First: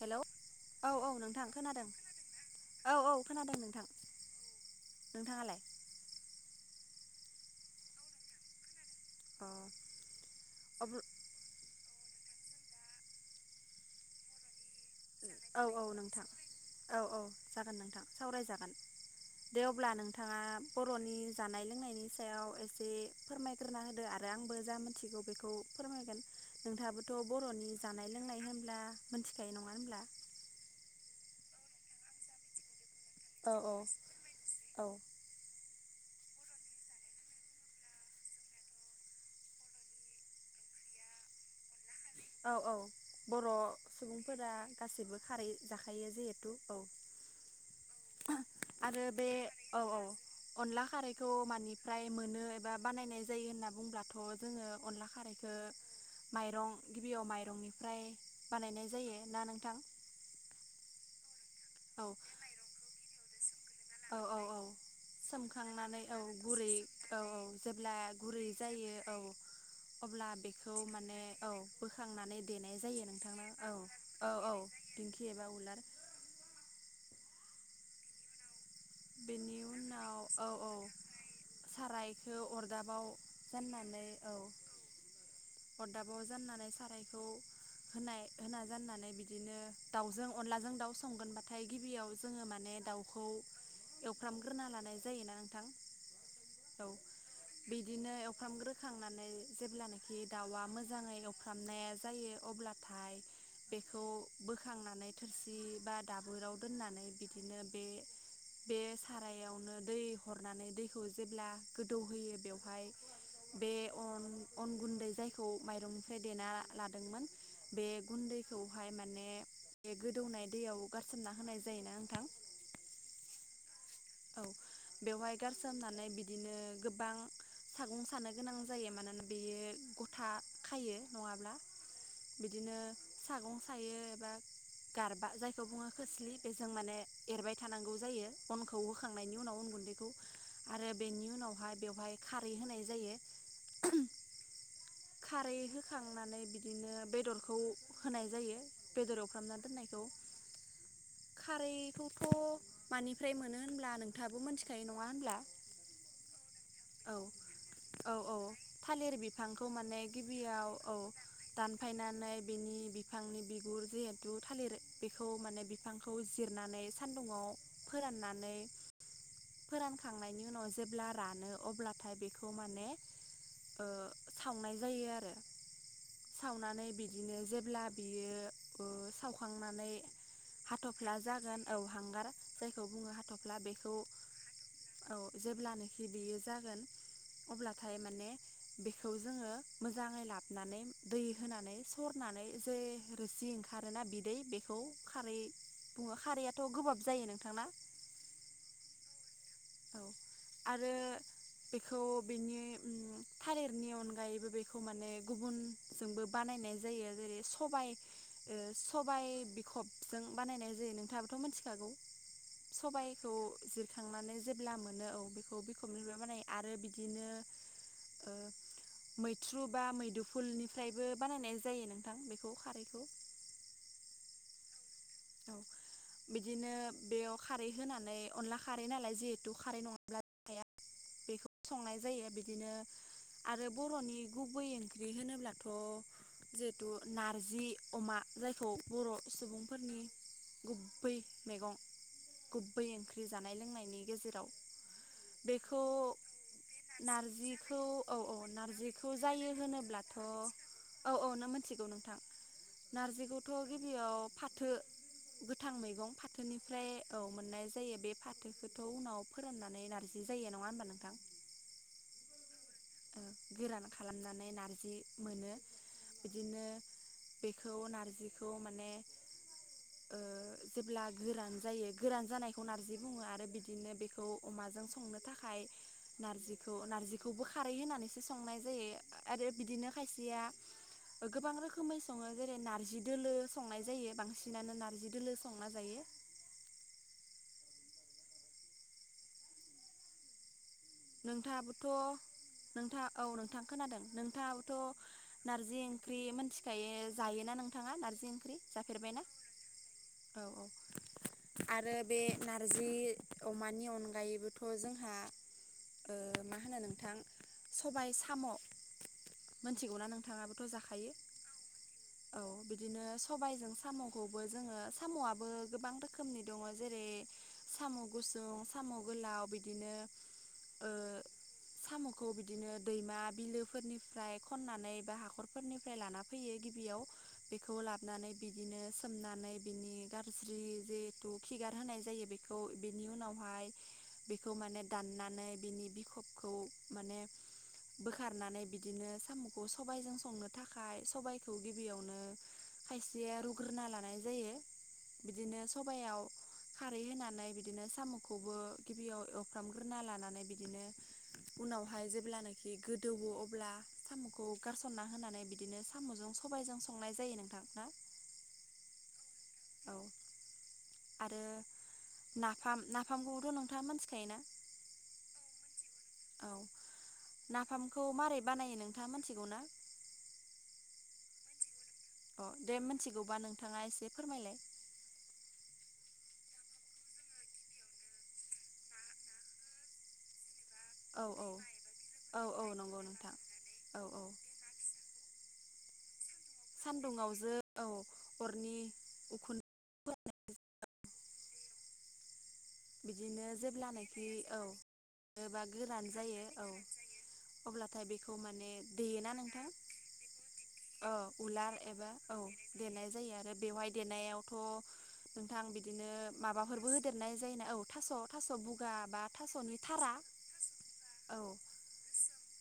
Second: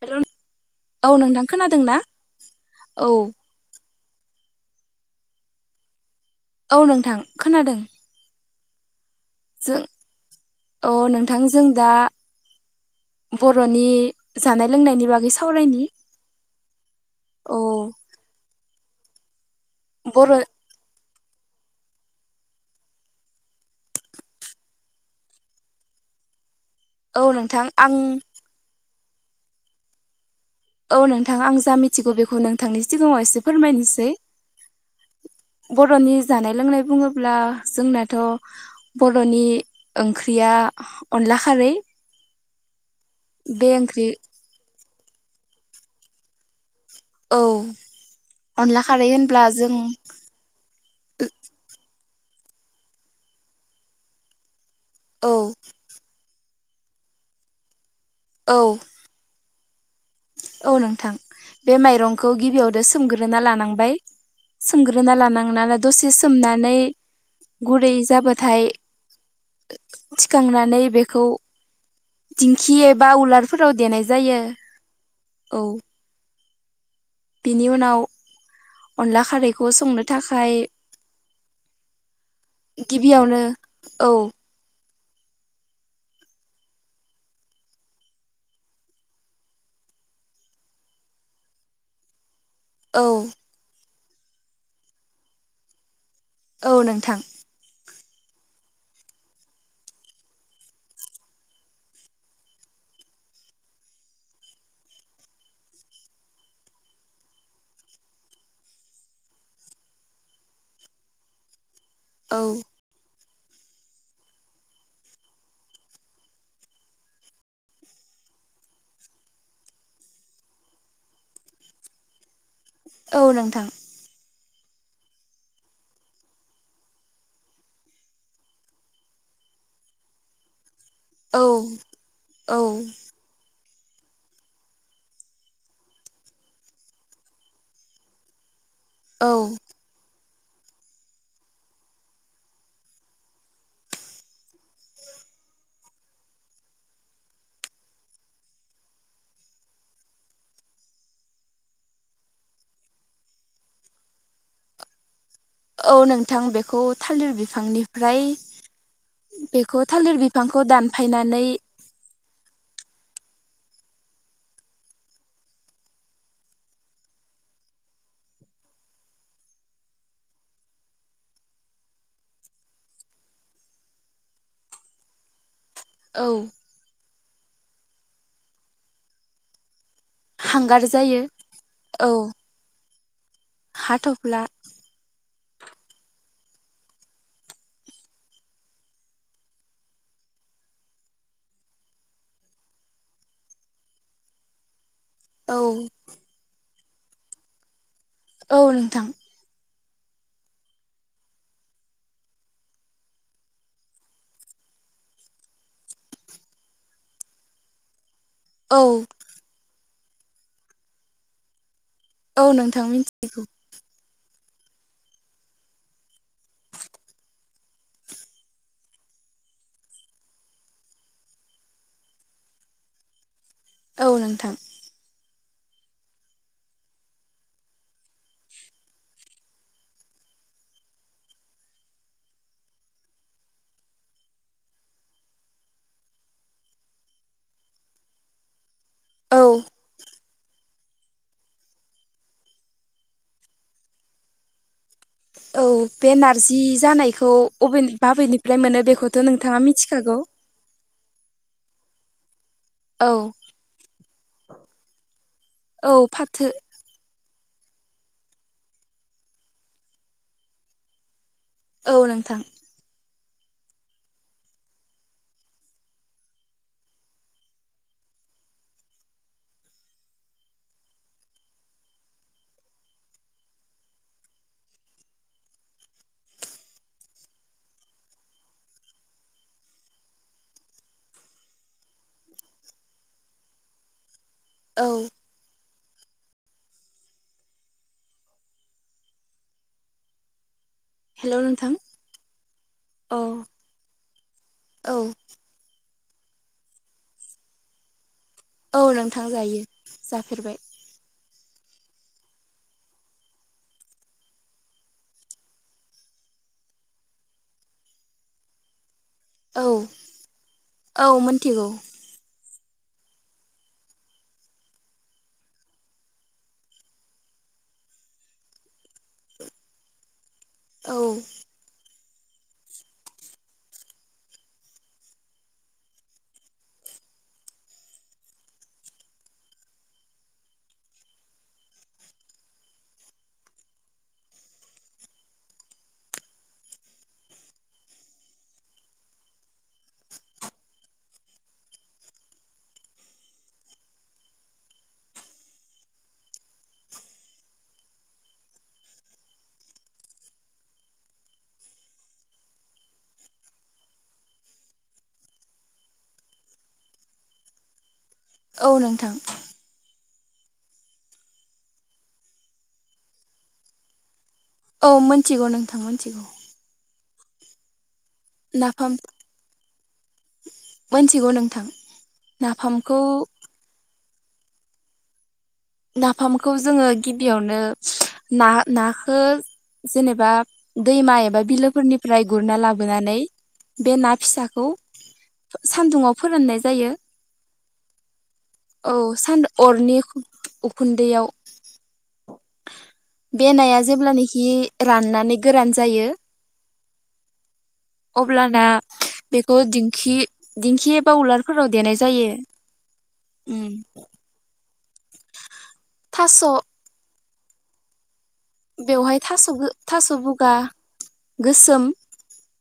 Hello औ औ नोंथां खोनादों औ औ खोनादों नोंथां। नोंथाङालाय? औ नोंथां खोनादों। जों अ नोंथां। जों दा बर'नि जानाय लोंनायनि बागै औ सावरायनि औ नोंथां औ औ जागोन नोंथां सावरायजागोन। दे अब्ला बर' नोंथाङा बर'नि जानाय लोंनायनि सायाव एसे फोरमायग्रोना होदो आरो आंबो जा मिथिगौ बेखौ फोरमायगोन। औ नोंथाङाबोथ' नोंथां बर'नि आं जानाय लोंनाय होनब्ला मोनथिखायो नङा होनब्ला? औ नोंथाङा आं जा मिथिगौ बेखौ नोंथांनि सिगाङाव इसे औ औ फोरमायनोसै। औ बर'नि जानाय लोंनाय बुङोब्ला जोंनाथ' बर'नि ओंख्रिया आ अनला खारै। औ औ बर' बे ओंख्रि सुबुंफोरा गासिबो खारै जाखायो जिहेथु औ औ। अनला आरो खारै बे होनब्ला जों औ औ अनला खारैखौ मानिफ्राय मोनो एबा बानायनाय जायो होनना बुंब्लाथ' जोङो अनला औ खारैखौ माइरं गिबियाव माइरंनिफ्राय औ बानायनाय जायो ना नोंथां। औ नोंथां बे औ माइरंखौ गिबियावनो सोमग्रोना लानांबाय। औ औ औ सोमग्रोना लानांगोन आरो सोमखांनानै दसे औ गुरै सोमनानै औ औ गुरै जेब्ला गुरै जाबाथाय जायो औ। अब्ला बेखौ माने औ बोखांनानै दिंखि देनाय जायो एबा नोंथांनो उलारफोराव औ देनाय औ जायो औ पिंखि एबा उलार बेनि उनाव अनला बेनि खारैखौ संनो उनाव औ थाखाय औ सारायखौ अरदाबाव गिबियावनो जाननानै औ अरदाबाव जाननानै सारायखौ होनाय होना जाननानै बिदिनो दाउजों अनलाजों दाउ संगोनबाथाय गिबियाव जोङो माने औ दाउखौ एवफ्रामग्रोना लानाय जायोना नोंथां। औ बिदि बिदिनो एवफ्रामग्रोखांनानै जेब्लानाखि दाउआ मोजाङै एवफ्रामनाया जायो अब्ला [inaudible] बेखौ बोखांनानै थोरसि बा दाबोराव दोननानै बिदिनो बे बे सारायावनो दै हरनानै दैखौ जेब्ला गोदौ होयो औ बेवहाय बे अन अन गुन्दै जायखौ माइरंनिफ्राय देना लादोंमोन बे गुन्दै दैखौहाय माने बे गोदौनाय दैयाव गारसोमना होनाय जायोना नोंथां। औ नोंथां। औ बेवहाय गारसोमनानै बिदिनो गोबां सागुं सानो गोनां जायो। मानोना बेयो गथा खायो औ नङाब्ला औ बिदिनो सागं सायो एबा गारबा जायखौ बुङो खोस्लि बेजों माने एरबाय थानांगौ जायो। अनखौ औ खौहोखांनायनि उनाव उन गुन्दैखौ आरो बेनि उनावहाय बेवहाय खारै होनाय जायो। [unintelligible] औ खारै होखांनानै बिदिनो बेदरखौ होनाय जायो। बेदर एवफ्रामना दोननायखौ। [inaudible] खारैखौथ' मानिफ्राय मोनो होनब्ला नोंथाङाबो मोनथिखायो नङा होनब्ला। औ नोंथां बेखौ औ थालिर औ बिफांनिफ्राय औ थालिर बिफांखौ बेखौ माने थालिर बिफां खौ गिबियाव औ दानफायनानै दानफायनानै बेनि बिफांनि बिगुर जिहेथु थालिर बेखौ माने बिफांखौ जिरनानै सान्दुुंआव फोरान नानै [inaudible] फोरानखांनायनि उनाव जेब्ला रानो अब्लाथाय बेखौ माने ओ सावनाय जायो आरो औ सावनानै बिदिनो जेब्ला बियो ओ सावखांनानै हांगार हाथ'फ्ला जायो जागोन औ हांगार जायखौ बुङो हाथ' हाथ'फ्ला जेब्लानोखि बेयो जागोन अब्लाथाय माने बेखौ जोङो मोजाङै लाबानै दै होनानै सरनानै जे रोसि ओंखारोना बिदै बेखौ खारै औ बुङो खारैआथ' गोबाब जायो नोंथांना! औ नोंथां। औ आरो बेखौ बेनि थालिरनि अनगायैबो बेखौ माने गुबुनजोंबो बानाय नाय जायो जेरै सबाय ओ औ सबायाइ बिखबजों बानायनाय जायो नोंथाङाबोथ' मिथिखागौ औ नोंथाङा मिथि बेखौ जिरखांनानै जेब्ला मोनो औ बेखौ बिखौ मोनबाय मानाय आरो बिदिनो ओ [inaudible] मैथ्रु बा मैदुफुलनिफ्रायबो बानायनाय जायो नोंथां बेखौ खारैखौ औ नोंथां। औ बिदिनो बेयाव खारै होनानै अनला खारै नालाय जिहेथु खारै नङाब्ला जाया [inaudible] बेखौ संनाय जायो बिदिनो आरो बर'नि गुबै ओंख्रि होनोब्लाथ' जिहेतु नारजि अमा जायखौ बर' औ सुबुंफोरनि गुबै मैगं गुबै ओंख्रि जानाय लोंनायनि गेजेराव [inaudible] औ बेखौ बे नारजि जानायखौ अबे नारजिखौ औ औ बाबेनिफ्राय मोनो नारजिखौ बेखौथ' जायो नोंथाङा होनोब्लाथ' मिथिखागौ औ औ नों मिथिगौ नोंथां औ नारजिखौथ' गिबियाव फाथो गोथां औ मैगं फाथो फाथोनिफ्राय औ मोननाय जायो बे फाथोखौथ' उनाव फोराननानै नारजि जायो नङा होनबा नोंथां औ नोंथां गोरान खालामनानै नारजि मोनो बिदिनो बेखौ नारजिखौ माने जेब्ला गोरान जायो गोरान जानायखौ नारजि बुङो आरो बिदिनो बेखौ अमाजों संनो थाखाय नारजिखौ नार्जिखौबो खारै होनानैसो संनाय जायो आरो बिदिनो खायसेया गोबां रोखोमै सङो जेरै नारजि दोलो संनाय जायो बांसिन बांसिनानो औ नारजि दोलो संना जायो हेलौ नोंथां नोंथाङाबोथ' नोंथाङा औ नोंथां खोनादों औ नोंथाङाबोथ' नारजि ओंख्रि मोनथिखायो जायोना नोंथाङा नारजि ओंख्रि औ जाफेरबायना नोंथां जायो औ जाफेरबाय औ आरो बे नारजि अमानि अनगायैबोथ' जोंहा मा होनो नोंथां सबाय साम' औ मोनथिगौना नोंथाङाबोथ' औ जाखायो मोनथिगौ औ बिदिनो सबायजों साम'खौबो जोङो साम'आबो गोबां रोखोमनि दङ जेरै साम' गुसुं साम' गोलाव बिदिनो औ खौ बिदिनो दैमा बिलोफोरनि ओमफ्राय खननानै बा हाखरफोरनिफ्राय लाना फैयो गिबियाव बेखौ लाबोनानै बिदिनो सोमनानै। सोमनानै बिनि गाज्रि जिहेथु खिगार होनाय जायो बेखौ बिनि उनावहाय। बेखौ माने दाननानै बिनि बिखबखौ माने बोखारनानै बि बिदिनो साम'खौ सबायाइजों संनो थाखाय सबाइखौ गिबियावनो। खायसेया रुग्रोना लानाय जायो बिदिनो सबायाव खारै होनानै बिदिनो साम'खौबो गिबियाव एवफ्रामग्रोना लानानै बिदिनो उनावहाय जेब्लानाखि गोदौवो अब्ला साम'खौ गारसनना होनानै बिदिनो साम'जों सबायाइजों संनाय जायो नोंथां। औ नोंथां। औ आरो नाफाम नाफामखौथ' नोंथाङा मोनथिखायोना? औ मिथिगौ नोंथां मिथिगौ। नाफाम नाफाम मोनथिगौ नोंथां। अ दे नाफामखौ मिथिगौबा नोंथाङा एसे फोरमायलाय नाफामखौ जोङो गिबियावनो ना नाखो जेनेबा दैमा औ एबा औ बिलोफोरनिफ्राय औ गुरना औ नंगौ लाबोनानै नोंथां बे औ ना औ फिसाखौ। सान्दुंआव सानदुङाव जों औ अरनि औ सान अरनि उखुन्दै उखुन्दैयाव बिदिनो जेब्लानाखि औ एबा गोरान जायो औ। अब्लाथाय बेखौ अब्लाना माने देयोना बेखौ नोंथां दिखि दिंखि औ एबा उलार उलारफोराव देनाय एबा जायो। औ देनाय जायो आरो उम बेवहाय देनायावथ'। गोथां बिदिनो थास' माबाफोरबो होदेरनाय जायो औ थास'। थास' बुगा बेवहाय बा थास' थास'नि थास' थारा बगा औ गोसोम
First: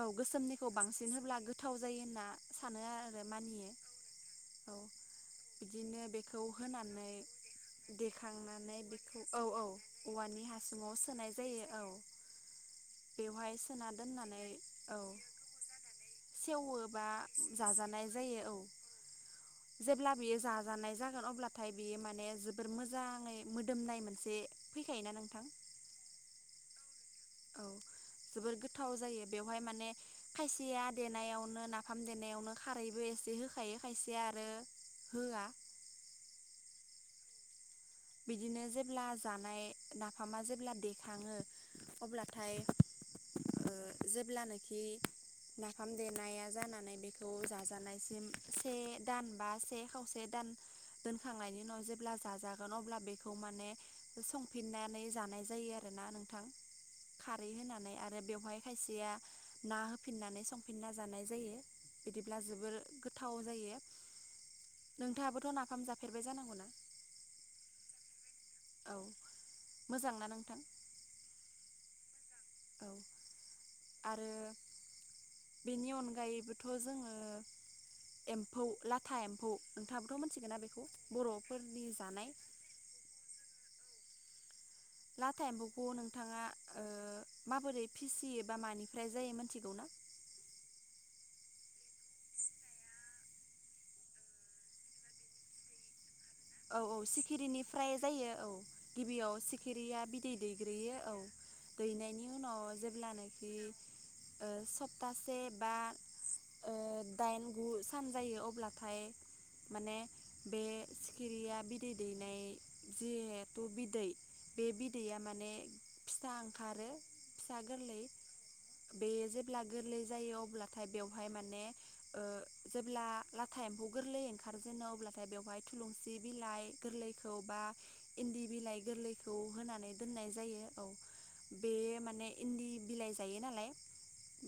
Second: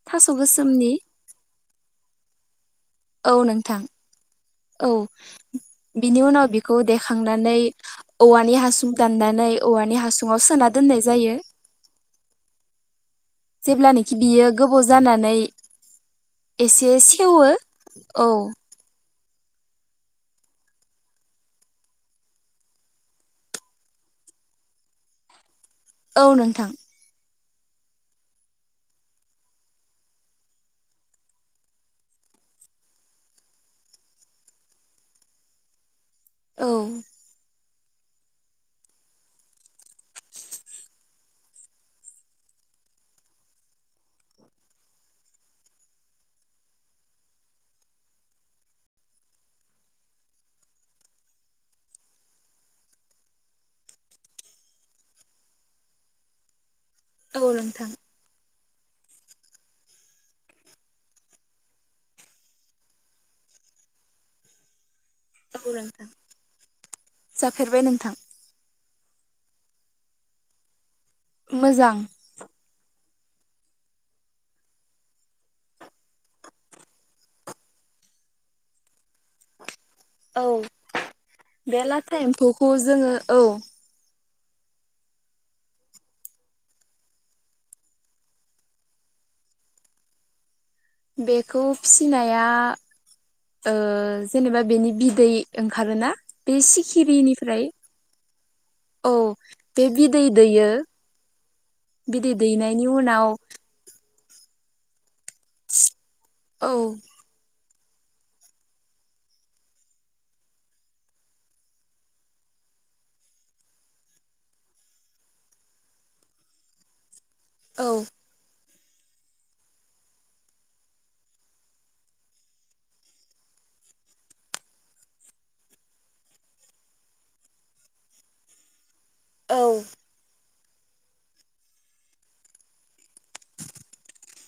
औ थास' गोसोमनिखौ गोसोमनि बांसिन होब्ला गोथाव जायो होनना सानो आरो औ मानियो। नोंथां औ बिदिनो बिनि उनाव बेखौ होनानै देखांनानै औवानि देखांनानै हासुं बेखौ औ दाननानै। नानै औ औवानि हासुङाव औवानि सोना हासुङाव दोननाय सोनाय जायो औ। बेवहाय सोना जेब्लानोखि दोननानै बियो गोबाव औ। जानानै एसे सेवोबा सेवो जाजानाय औ जायो औ। जेब्ला बियो जाजानाय जागोन अब्लाथाय बियो माने जोबोर मोजाङै मोदोमनाय मोनसे फैखायोना नोंथां। औ नोंथां। औ जोबोर गोथाव जायो बेवहाय माने खायसेया देनायावनो नाफाम देनायावनो खारैबो। एसे होखायो खायसे आरो होआ। औ बिदिनो जेब्ला जानाय नाफामा जेब्ला देखाङो अब्लाथाय। [inaudible] जेब्लानाखि नाफाम देनाया जानानै बेखौ जाजानायसिम से दान बा से खावसे दान दोनखांनायनि उनाव जेब्ला जाजा गोन अब्ला बेखौ माने संफिननानै जानाय जायो आरोना नोंथां। खारै नोंथां होनानै आरो बेवहाय खायसेया ना होफिननानै संफिनना जानाय जायो। बिदिब्ला जोबोर गोथाव जायो। [inaudible] नोंथाङाबोथ' नाफाम जाफेरबाय जानांगौ ना? फेरबाय नोंथां औ मोजांना नोंथां मोजां औ आरो बेनि अनगायैबोथ' जोङो एम्फौ ला लाथा एम्फौ नोंथाङाबोथ' औ मोनथिगोन ना बेखौ बे बर'फोरनि लाथा जानाय एम्फौखौ जोङो औ लाथा एम्फौखौ नोंथाङा माबोरै फिसियो बा मानिफ्राय जायो मोनथिगौ बेखौ फिनाया ओ जेनेबा बेनि बिदै ओंखारोना औ औ सिखिरिनिफ्राय जायो औ औ गिबियाव बे सिखिरिया बिदै दैयो दैग्रोयो औ दैनायनि बिदै उनाव दैनायनि उनाव जेब्लानाखि सप्तासे बा औ ओ दाइन गु सान जायो अब्लाथाय माने बे सिखिरिया बिदै दैनाय जिहेथु बिदै बे बिदैया माने फिसा ओंखारो फिसा औ गोरलै बेयो जेब्ला गोरलै जायो अब्लाथाय बेवहाय माने जेब्ला ओ लाथा एमफौ गोरलै ओंखारजेनो अब्लाथाय बेवहाय थुलुनसि सि बिलाइ गोरलैखौ बा इन्दि बिलाइ गोरलैखौ औ होनानै दोननाय जायो औ बे माने इन्दि बिलाइ जायो नालाय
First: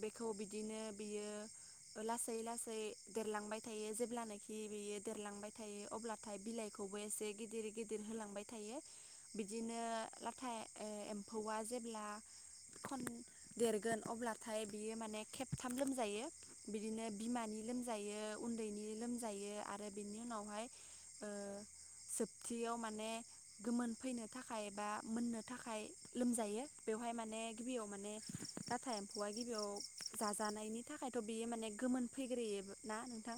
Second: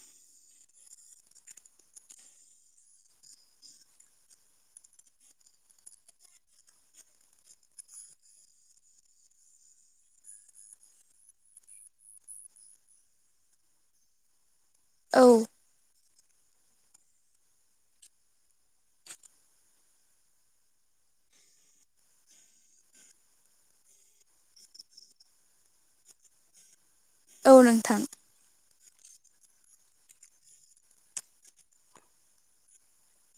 बेखौ बिदिनो बियो लासै लासै देरलांबाय थायो जेब्लानाखि बेयो देरलांबाय थायो अब्ला थाय बिलाइखौबोसे गिदिर गिदिर होलांबाय थायो बिदिनो लाथा ए एम एम्फौआ जेब्ला खम देरगोन अब्ला नाथाय बियो माने औ खेबथाम लोमजायो बिदिनो बिमानि लोमजायो उन्दैनि लोमजायो आरो बिनि उनावहाय जोबथियाव माने गोमोन फैनो थाखाय बा मोननो थाखाय लोमजायो बेवहाय माने औ गिबियाव नोंथां माने नाथाय एम्फौआ गिबियाव जाजानायनि थाखायथ' बियो माने गोमोन फैग्रोयो ना नों ना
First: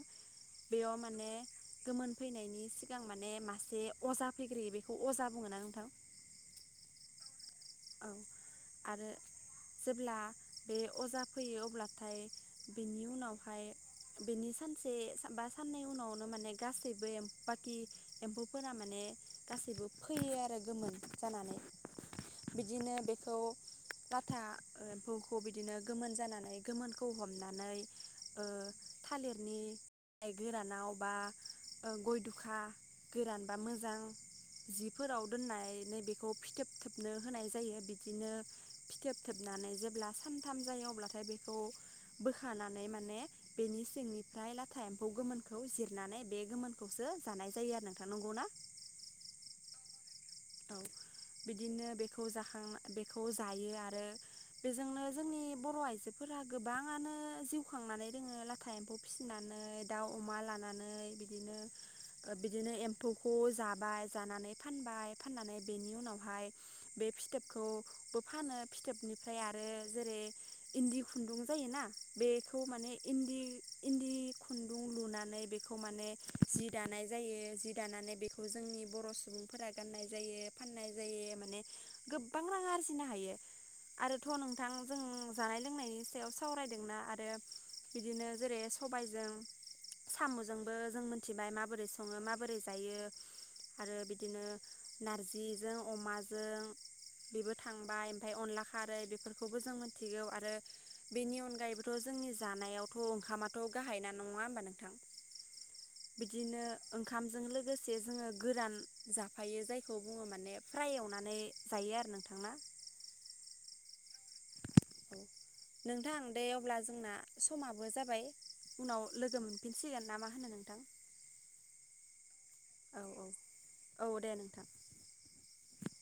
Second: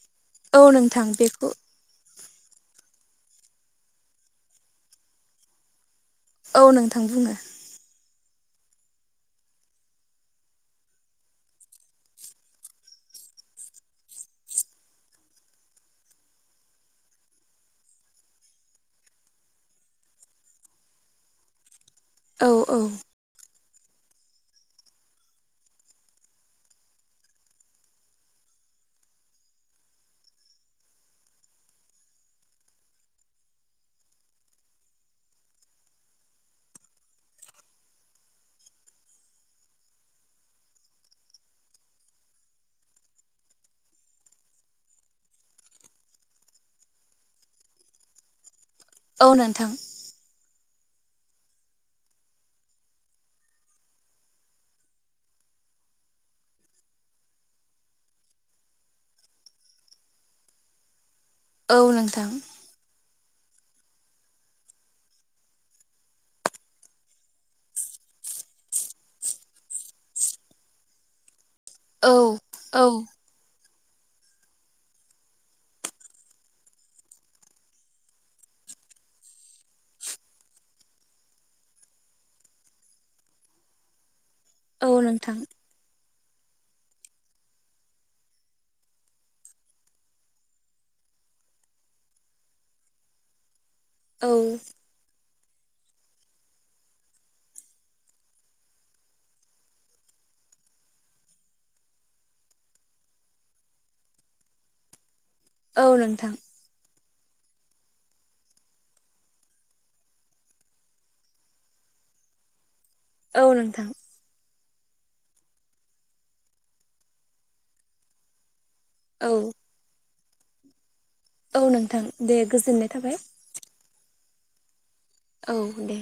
औ बेयाव नोंथां माने बेखौ गोमोन फैनायनि सिगां माने मासे अजा फैग्रोयो बेखौ अजा बुङोना नोंथां औ नोंथां बुङो औ आरो जेब्ला बे अजा फैयो अब्लाथाय बेनि उनावहाय बेनि सानसे बा साननै उनावनो माने गासैबो एम बाखि एम्फौफोरा माने गासैबो फैयो आरो गोमोन जानानै औ औ बिदिनो बेखौ लाथा एम्फौखौ बिदिनो गोमोन जानानै गोमोनखौ हमनानै ओ लाइ गोरानाव बा गय दुखा गोरानबा मोजां जिफोराव दोननानै नै बेखौ फिथोब थोबनो होनाय जायो बिदिनो फिथोब थोबना नै जेब्ला सानथाम जायो अब्लाथाय बेखौ बोखांनानै माने बेनि सिंनिफ्राय नाय लाथा एम्फौ गोमोनखौ जिरनानै बे गोमोनखौसो जानाय जायो आरो नोंथां नंगौ ना औ नोंथां बिदिनो बेखौ जाखां बेखौ जायो आरो बेजोंनो जोंनि बर' आइजोफोरा गोबाङानो जिउ खांनानै रोङो लाथा एम्फौ फिसिनानै नै दाउ अमा लानानै बि बिदिनो औ नोंथां बिदिनो एम्फौखौ जाबाय जानानै फानबाय फाननानै बेनि उनावहाय बे फिथोबखौबो फानो फिथोबनिफ्राय आरो जेरै इन्दि खुन्दुं जायोना औ बेखौ औ माने इन्दि इन्दि खुन्दुं लुनानै बेखौ माने जि दानाय जायो जि दानानै बेखौ जोंनि बर' सुबुंफोरा गाननाय जायो फाननाय जायो माने गोबां रां आरजिनो हायो आरो थ' नोंथां औ जों नोंथां जानाय लोंनायनि सायाव सावरायदोंना आरो बिदिनो जेरै सबायजों साम'जोंबो जों मोनथिबाय माबोरै सङो माबोरै जायो आरो औ बिदिनो नारजिजों अमाजों बेबो थांबाय ओमफ्राय अनला खारै बेफोरखौबो जों मिथिगौ आरो बेनि अनगायैबोथ' जों जोंनि जानायावथ' ओंखामाथ' गाहाय ना नङा होमबा नोंथां औ नोंथां बिदिनो ओंखामजों लोगोसे जोङो गोरान जा फायो जायखौ बुङो माने फ्राय एवनानै जायो आरो नोंथांना औ नोंथां नोंथां दे अब्ला जोंना समाबो जाबाय उनाव औ लोगो मोनफिनसिगोन नामा। औ नोंथां दे गोजोननाय औ थाबाय। औ औ दे नोंथां औ दे